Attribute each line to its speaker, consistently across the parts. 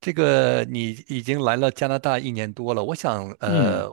Speaker 1: 这个你已经来了加拿大一年多了，我想
Speaker 2: 嗯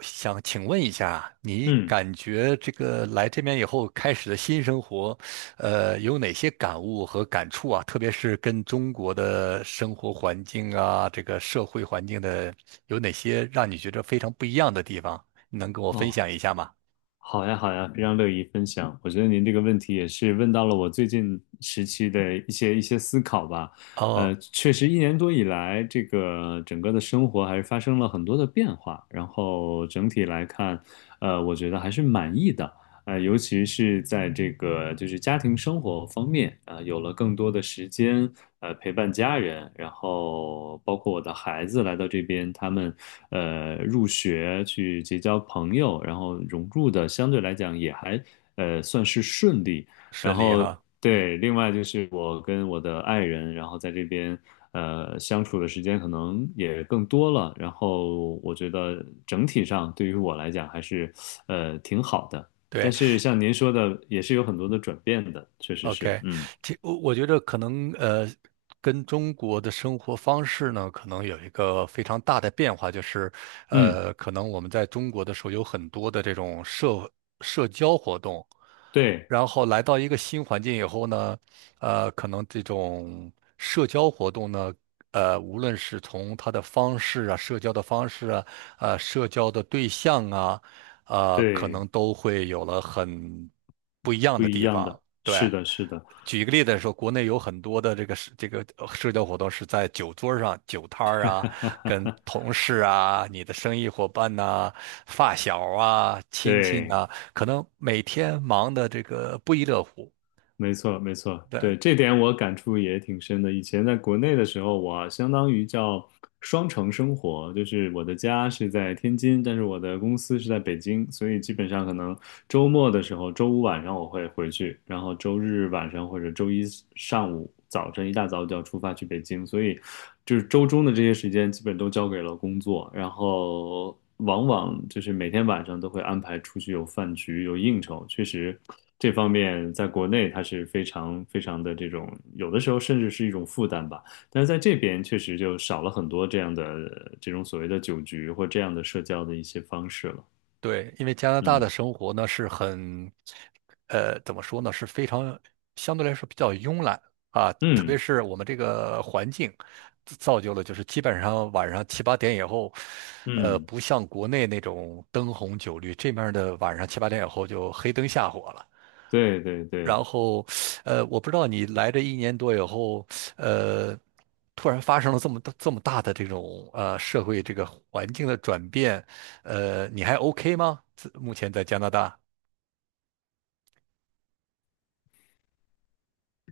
Speaker 1: 想想请问一下，你
Speaker 2: 嗯，
Speaker 1: 感觉这个来这边以后开始的新生活，有哪些感悟和感触啊？特别是跟中国的生活环境啊，这个社会环境的，有哪些让你觉得非常不一样的地方？能跟我分
Speaker 2: 哦，
Speaker 1: 享一下吗？
Speaker 2: 好呀好呀，非常乐意分享。我觉得您这个问题也是问到了我最近时期的一些思考吧。
Speaker 1: 哦，
Speaker 2: 确实一年多以来，这个整个的生活还是发生了很多的变化，然后整体来看，我觉得还是满意的。尤其是在这个就是家庭生活方面，啊、有了更多的时间，陪伴家人，然后包括我的孩子来到这边，他们入学去结交朋友，然后融入的相对来讲也还算是顺利。然
Speaker 1: 顺利
Speaker 2: 后
Speaker 1: 哈，嗯，
Speaker 2: 对，另外就是我跟我的爱人，然后在这边相处的时间可能也更多了，然后我觉得整体上对于我来讲还是挺好的。但
Speaker 1: 对。
Speaker 2: 是像您说的，也是有很多的转变的，确实是，
Speaker 1: OK，
Speaker 2: 嗯
Speaker 1: 这我觉得可能跟中国的生活方式呢，可能有一个非常大的变化，就是
Speaker 2: 嗯，
Speaker 1: 可能我们在中国的时候有很多的这种社交活动，
Speaker 2: 对
Speaker 1: 然后来到一个新环境以后呢，可能这种社交活动呢，无论是从它的方式啊，社交的方式啊，社交的对象啊，可
Speaker 2: 对，
Speaker 1: 能都会有了很不一样
Speaker 2: 不
Speaker 1: 的
Speaker 2: 一
Speaker 1: 地
Speaker 2: 样
Speaker 1: 方，
Speaker 2: 的，是
Speaker 1: 对。
Speaker 2: 的，是的，
Speaker 1: 举一个例子来说，国内有很多的这个社交活动是在酒桌上、酒摊儿啊，跟同事啊、你的生意伙伴呐、发小啊、亲戚
Speaker 2: 对。
Speaker 1: 呐、可能每天忙的这个不亦乐乎。
Speaker 2: 没错，没错，
Speaker 1: 对，
Speaker 2: 对，这点我感触也挺深的。以前在国内的时候，我相当于叫双城生活，就是我的家是在天津，但是我的公司是在北京，所以基本上可能周末的时候，周五晚上我会回去，然后周日晚上或者周一上午、早晨一大早就要出发去北京，所以就是周中的这些时间基本都交给了工作，然后往往就是每天晚上都会安排出去有饭局、有应酬，确实。这方面在国内它是非常非常的这种，有的时候甚至是一种负担吧。但是在这边确实就少了很多这样的这种所谓的酒局或这样的社交的一些方式了。
Speaker 1: 对，因为加拿大的
Speaker 2: 嗯
Speaker 1: 生活呢是很，怎么说呢，是非常相对来说比较慵懒啊，特别
Speaker 2: 嗯
Speaker 1: 是我们这个环境自造就了，就是基本上晚上七八点以后，
Speaker 2: 嗯，
Speaker 1: 不像国内那种灯红酒绿，这面儿的晚上七八点以后就黑灯瞎火了。
Speaker 2: 对对对，
Speaker 1: 然后，我不知道你来这一年多以后，呃，突然发生了这么大这么大的这种社会这个环境的转变，你还 OK 吗？自目前在加拿大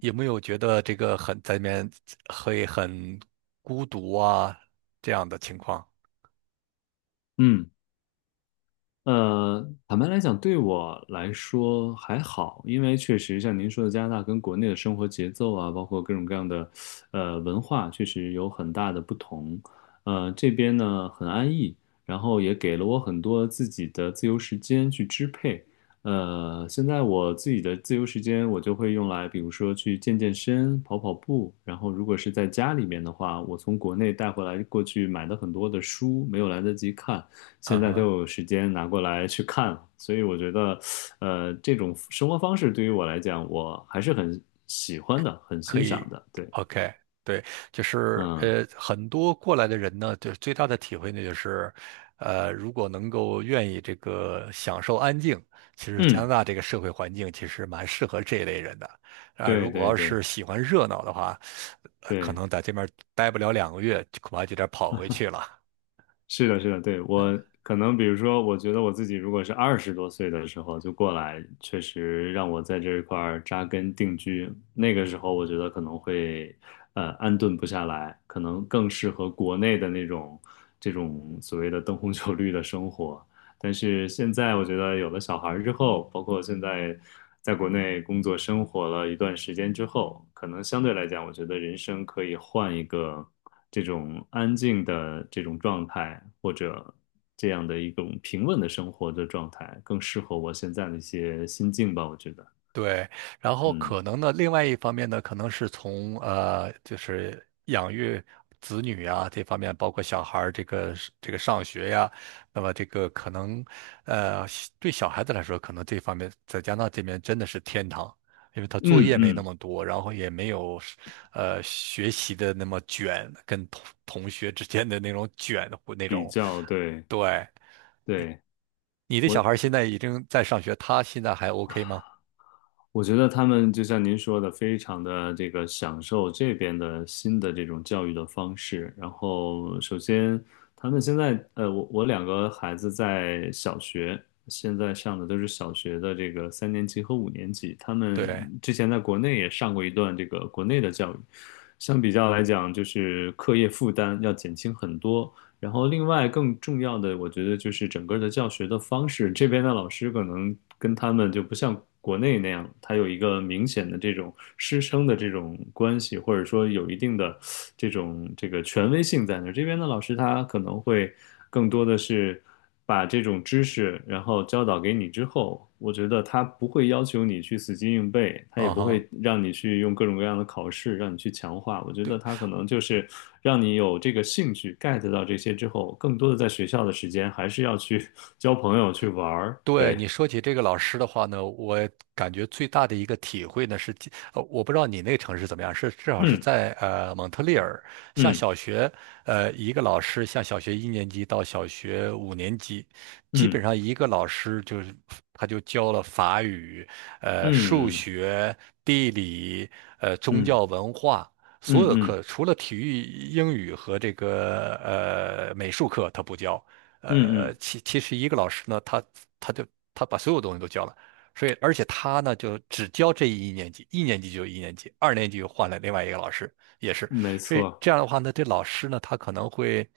Speaker 1: 有没有觉得这个很在里面会很孤独啊这样的情况？
Speaker 2: 嗯。坦白来讲，对我来说还好，因为确实像您说的，加拿大跟国内的生活节奏啊，包括各种各样的文化，确实有很大的不同。这边呢很安逸，然后也给了我很多自己的自由时间去支配。现在我自己的自由时间，我就会用来，比如说去健健身、跑跑步。然后，如果是在家里面的话，我从国内带回来过去买的很多的书，没有来得及看。
Speaker 1: 啊
Speaker 2: 现在都
Speaker 1: 哈。
Speaker 2: 有时间拿过来去看了所以我觉得，这种生活方式对于我来讲，我还是很喜欢的，很
Speaker 1: 可
Speaker 2: 欣赏
Speaker 1: 以
Speaker 2: 的。对，
Speaker 1: ，OK，对，就是
Speaker 2: 嗯
Speaker 1: 很多过来的人呢，就是最大的体会呢，就是，如果能够愿意这个享受安静，其实加拿
Speaker 2: 嗯，
Speaker 1: 大这个社会环境其实蛮适合这一类人的，啊、
Speaker 2: 对
Speaker 1: 如果
Speaker 2: 对
Speaker 1: 要是
Speaker 2: 对
Speaker 1: 喜欢热闹的话，可
Speaker 2: 对。
Speaker 1: 能在这边待不了两个月，就恐怕就得跑回去了。
Speaker 2: 是的，是的，对，我可能比如说，我觉得我自己如果是二十多岁的时候就过来，确实让我在这一块儿扎根定居。那个时候，我觉得可能会安顿不下来，可能更适合国内的那种这种所谓的灯红酒绿的生活。但是现在，我觉得有了小孩儿之后，包括现在在国内工作生活了一段时间之后，可能相对来讲，我觉得人生可以换一个。这种安静的这种状态，或者这样的一种平稳的生活的状态，更适合我现在的一些心境吧，我觉得，
Speaker 1: 对，然后
Speaker 2: 嗯
Speaker 1: 可能呢，另外一方面呢，可能是从就是养育子女啊这方面，包括小孩儿这个是这个上学呀，那么这个可能对小孩子来说，可能这方面在加拿大这边真的是天堂，因为他作
Speaker 2: 嗯
Speaker 1: 业没那
Speaker 2: 嗯，
Speaker 1: 么多，然后也没有是学习的那么卷，跟同学之间的那种卷或那
Speaker 2: 比
Speaker 1: 种。
Speaker 2: 较对
Speaker 1: 对，
Speaker 2: 对，
Speaker 1: 你的小
Speaker 2: 我
Speaker 1: 孩儿现在已经在上学，他现在还 OK 吗？
Speaker 2: 我觉得他们就像您说的，非常的这个享受这边的新的这种教育的方式。然后，首先他们现在，我两个孩子在小学，现在上的都是小学的这个三年级和五年级。他们
Speaker 1: 对，
Speaker 2: 之前在国内也上过一段这个国内的教育，相比较来讲，就是课业负担要减轻很多。然后另外更重要的，我觉得就是整个的教学的方式，这边的老师可能跟他们就不像国内那样，他有一个明显的这种师生的这种关系，或者说有一定的这种这个权威性在那儿。这边的老师他可能会更多的是。把这种知识然后教导给你之后，我觉得他不会要求你去死记硬背，他也
Speaker 1: 嗯
Speaker 2: 不
Speaker 1: 哼。
Speaker 2: 会让你去用各种各样的考试让你去强化。我觉得他可能就是让你有这个兴趣 get 到这些之后，更多的在学校的时间还是要去 交朋友去玩儿。
Speaker 1: 对
Speaker 2: 对，
Speaker 1: 你说起这个老师的话呢，我感觉最大的一个体会呢是，我不知道你那个城市怎么样，是至少是
Speaker 2: 嗯
Speaker 1: 在蒙特利尔，像
Speaker 2: 嗯
Speaker 1: 小学，一个老师像小学一年级到小学五年级，基本
Speaker 2: 嗯
Speaker 1: 上一个老师就是他就教了法语、数
Speaker 2: 嗯
Speaker 1: 学、地理、宗
Speaker 2: 嗯
Speaker 1: 教
Speaker 2: 嗯
Speaker 1: 文化。所有
Speaker 2: 嗯
Speaker 1: 的
Speaker 2: 嗯
Speaker 1: 课除了体育、英语和这个美术课，他不教，呃，
Speaker 2: 嗯，
Speaker 1: 其实一个老师呢，他就他把所有东西都教了，所以而且他呢就只教这一年级，一年级就一年级，二年级又换了另外一个老师，也是，
Speaker 2: 嗯没
Speaker 1: 所以
Speaker 2: 错。
Speaker 1: 这样的话呢，这老师呢他可能会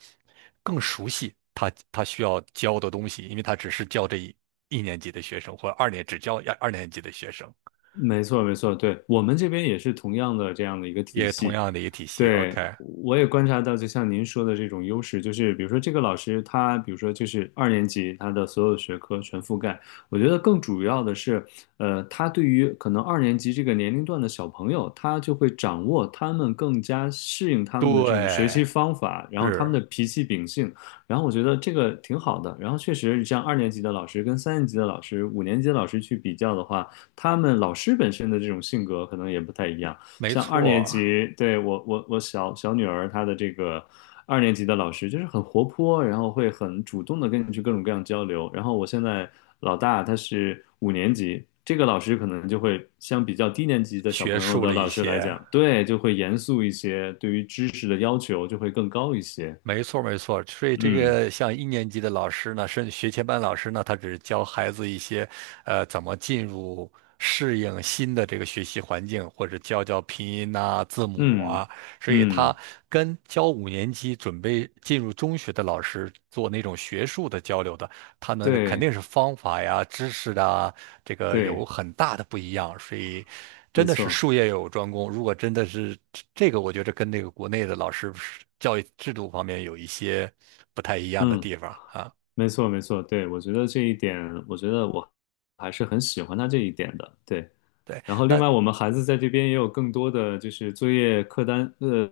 Speaker 1: 更熟悉他需要教的东西，因为他只是教这一年级的学生，或者只教二年级的学生，
Speaker 2: 没错，没错，对，我们这边也是同样的这样的一个体
Speaker 1: 也同
Speaker 2: 系。
Speaker 1: 样的一个体系。
Speaker 2: 对，
Speaker 1: OK，
Speaker 2: 我也观察到，就像您说的这种优势，就是比如说这个老师他，比如说就是二年级，他的所有学科全覆盖。我觉得更主要的是，他对于可能二年级这个年龄段的小朋友，他就会掌握他们更加适应他们的这种学
Speaker 1: 对，
Speaker 2: 习方法，然后他们的
Speaker 1: 是
Speaker 2: 脾气秉性，然后我觉得这个挺好的。然后确实，像二年级的老师跟三年级的老师、五年级的老师去比较的话，他们老师本身的这种性格可能也不太一样。
Speaker 1: 没
Speaker 2: 像二
Speaker 1: 错
Speaker 2: 年
Speaker 1: 儿
Speaker 2: 级，对，我小女儿她的这个二年级的老师就是很活泼，然后会很主动的跟你去各种各样交流。然后我现在老大他是五年级，这个老师可能就会相比较低年级的小
Speaker 1: 学
Speaker 2: 朋友
Speaker 1: 术
Speaker 2: 的
Speaker 1: 了一
Speaker 2: 老师来
Speaker 1: 些。
Speaker 2: 讲，对，就会严肃一些，对于知识的要求就会更高一些。
Speaker 1: 没错，没错。所以这
Speaker 2: 嗯
Speaker 1: 个像一年级的老师呢，甚至学前班老师呢，他只是教孩子一些，怎么进入适应新的这个学习环境，或者教教拼音呐、字母
Speaker 2: 嗯
Speaker 1: 啊。所以他
Speaker 2: 嗯，
Speaker 1: 跟教五年级准备进入中学的老师做那种学术的交流的，他们肯
Speaker 2: 对
Speaker 1: 定是方法呀、知识啊，这个有
Speaker 2: 对，
Speaker 1: 很大的不一样，所以真
Speaker 2: 没
Speaker 1: 的是
Speaker 2: 错，
Speaker 1: 术业有专攻。如果真的是这个，我觉得跟那个国内的老师教育制度方面有一些不太一样的
Speaker 2: 嗯。
Speaker 1: 地方啊。
Speaker 2: 没错，没错，对，我觉得这一点，我觉得我还是很喜欢他这一点的，对。
Speaker 1: 对，
Speaker 2: 然后，另
Speaker 1: 那
Speaker 2: 外我们孩子在这边也有更多的就是作业课单，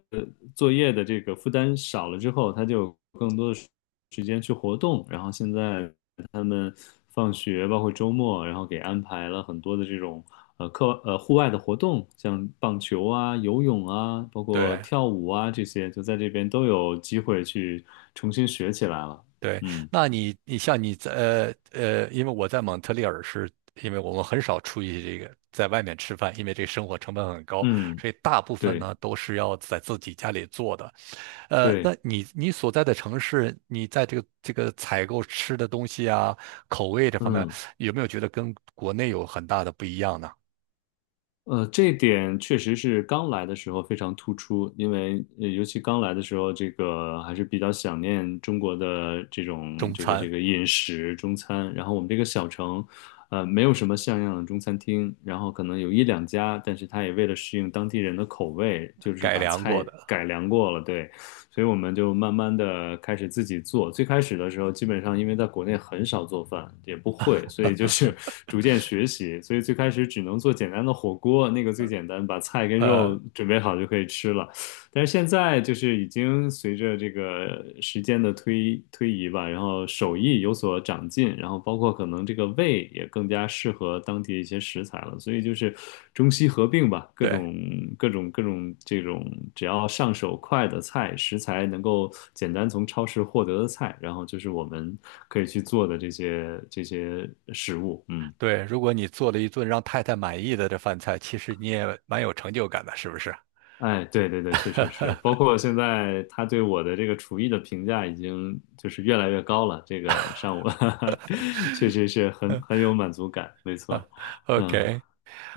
Speaker 2: 作业的这个负担少了之后，他就有更多的时间去活动。然后现在他们放学，包括周末，然后给安排了很多的这种呃课呃户外的活动，像棒球啊、游泳啊，包括
Speaker 1: 对
Speaker 2: 跳舞啊这些，就在这边都有机会去重新学起来了。
Speaker 1: 对，
Speaker 2: 嗯。
Speaker 1: 那你像你在因为我在蒙特利尔是，因为我们很少出去这个在外面吃饭，因为这个生活成本很高，
Speaker 2: 嗯，
Speaker 1: 所以大部分
Speaker 2: 对
Speaker 1: 呢都是要在自己家里做的。那
Speaker 2: 对，
Speaker 1: 你所在的城市，你在这个采购吃的东西啊，口味这方面，
Speaker 2: 嗯
Speaker 1: 有没有觉得跟国内有很大的不一样呢？
Speaker 2: 这点确实是刚来的时候非常突出，因为尤其刚来的时候，这个还是比较想念中国的这种
Speaker 1: 中
Speaker 2: 这个
Speaker 1: 餐
Speaker 2: 这个饮食中餐。然后我们这个小城，没有什么像样的中餐厅，然后可能有一两家，但是他也为了适应当地人的口味，就是
Speaker 1: 改
Speaker 2: 把
Speaker 1: 良过
Speaker 2: 菜
Speaker 1: 的，
Speaker 2: 改良过了，对。所以我们就慢慢的开始自己做。最开始的时候，基本上因为在国内很少做饭，也不会，所以就是 逐渐学习。所以最开始只能做简单的火锅，那个最简单，把菜跟
Speaker 1: 呃，
Speaker 2: 肉准备好就可以吃了。但是现在就是已经随着这个时间的推移吧，然后手艺有所长进，然后包括可能这个味也更加适合当地一些食材了，所以就是中西合并吧，各
Speaker 1: 对
Speaker 2: 种各种各种这种只要上手快的菜，食材能够简单从超市获得的菜，然后就是我们可以去做的这些食物，嗯。
Speaker 1: 对，如果你做了一顿让太太满意的这饭菜，其实你也蛮有成就感的，是不是
Speaker 2: 哎，对对对，确实是，包括现在他对我的这个厨艺的评价已经就是越来越高了，这个上午 确实是很有满足感，没错，嗯，
Speaker 1: ？OK，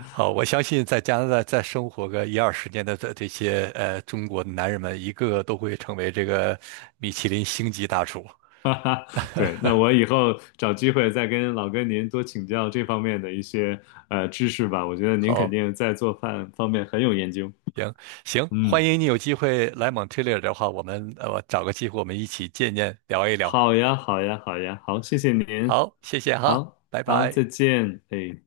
Speaker 1: 好，我相信在加拿大再生活个一二十年的这些中国的男人们，一个个都会成为这个米其林星级大厨。
Speaker 2: 哈哈，对，那我以后找机会再跟老哥您多请教这方面的一些知识吧，我觉得您肯
Speaker 1: 好。
Speaker 2: 定在做饭方面很有研究，
Speaker 1: 行行，
Speaker 2: 嗯，
Speaker 1: 欢迎你有机会来蒙特利尔的话，我们找个机会我们一起见见聊一聊。
Speaker 2: 好呀，好呀，好呀，好，谢谢您，
Speaker 1: 好，谢谢哈，
Speaker 2: 好
Speaker 1: 拜
Speaker 2: 好，
Speaker 1: 拜。
Speaker 2: 再见，哎。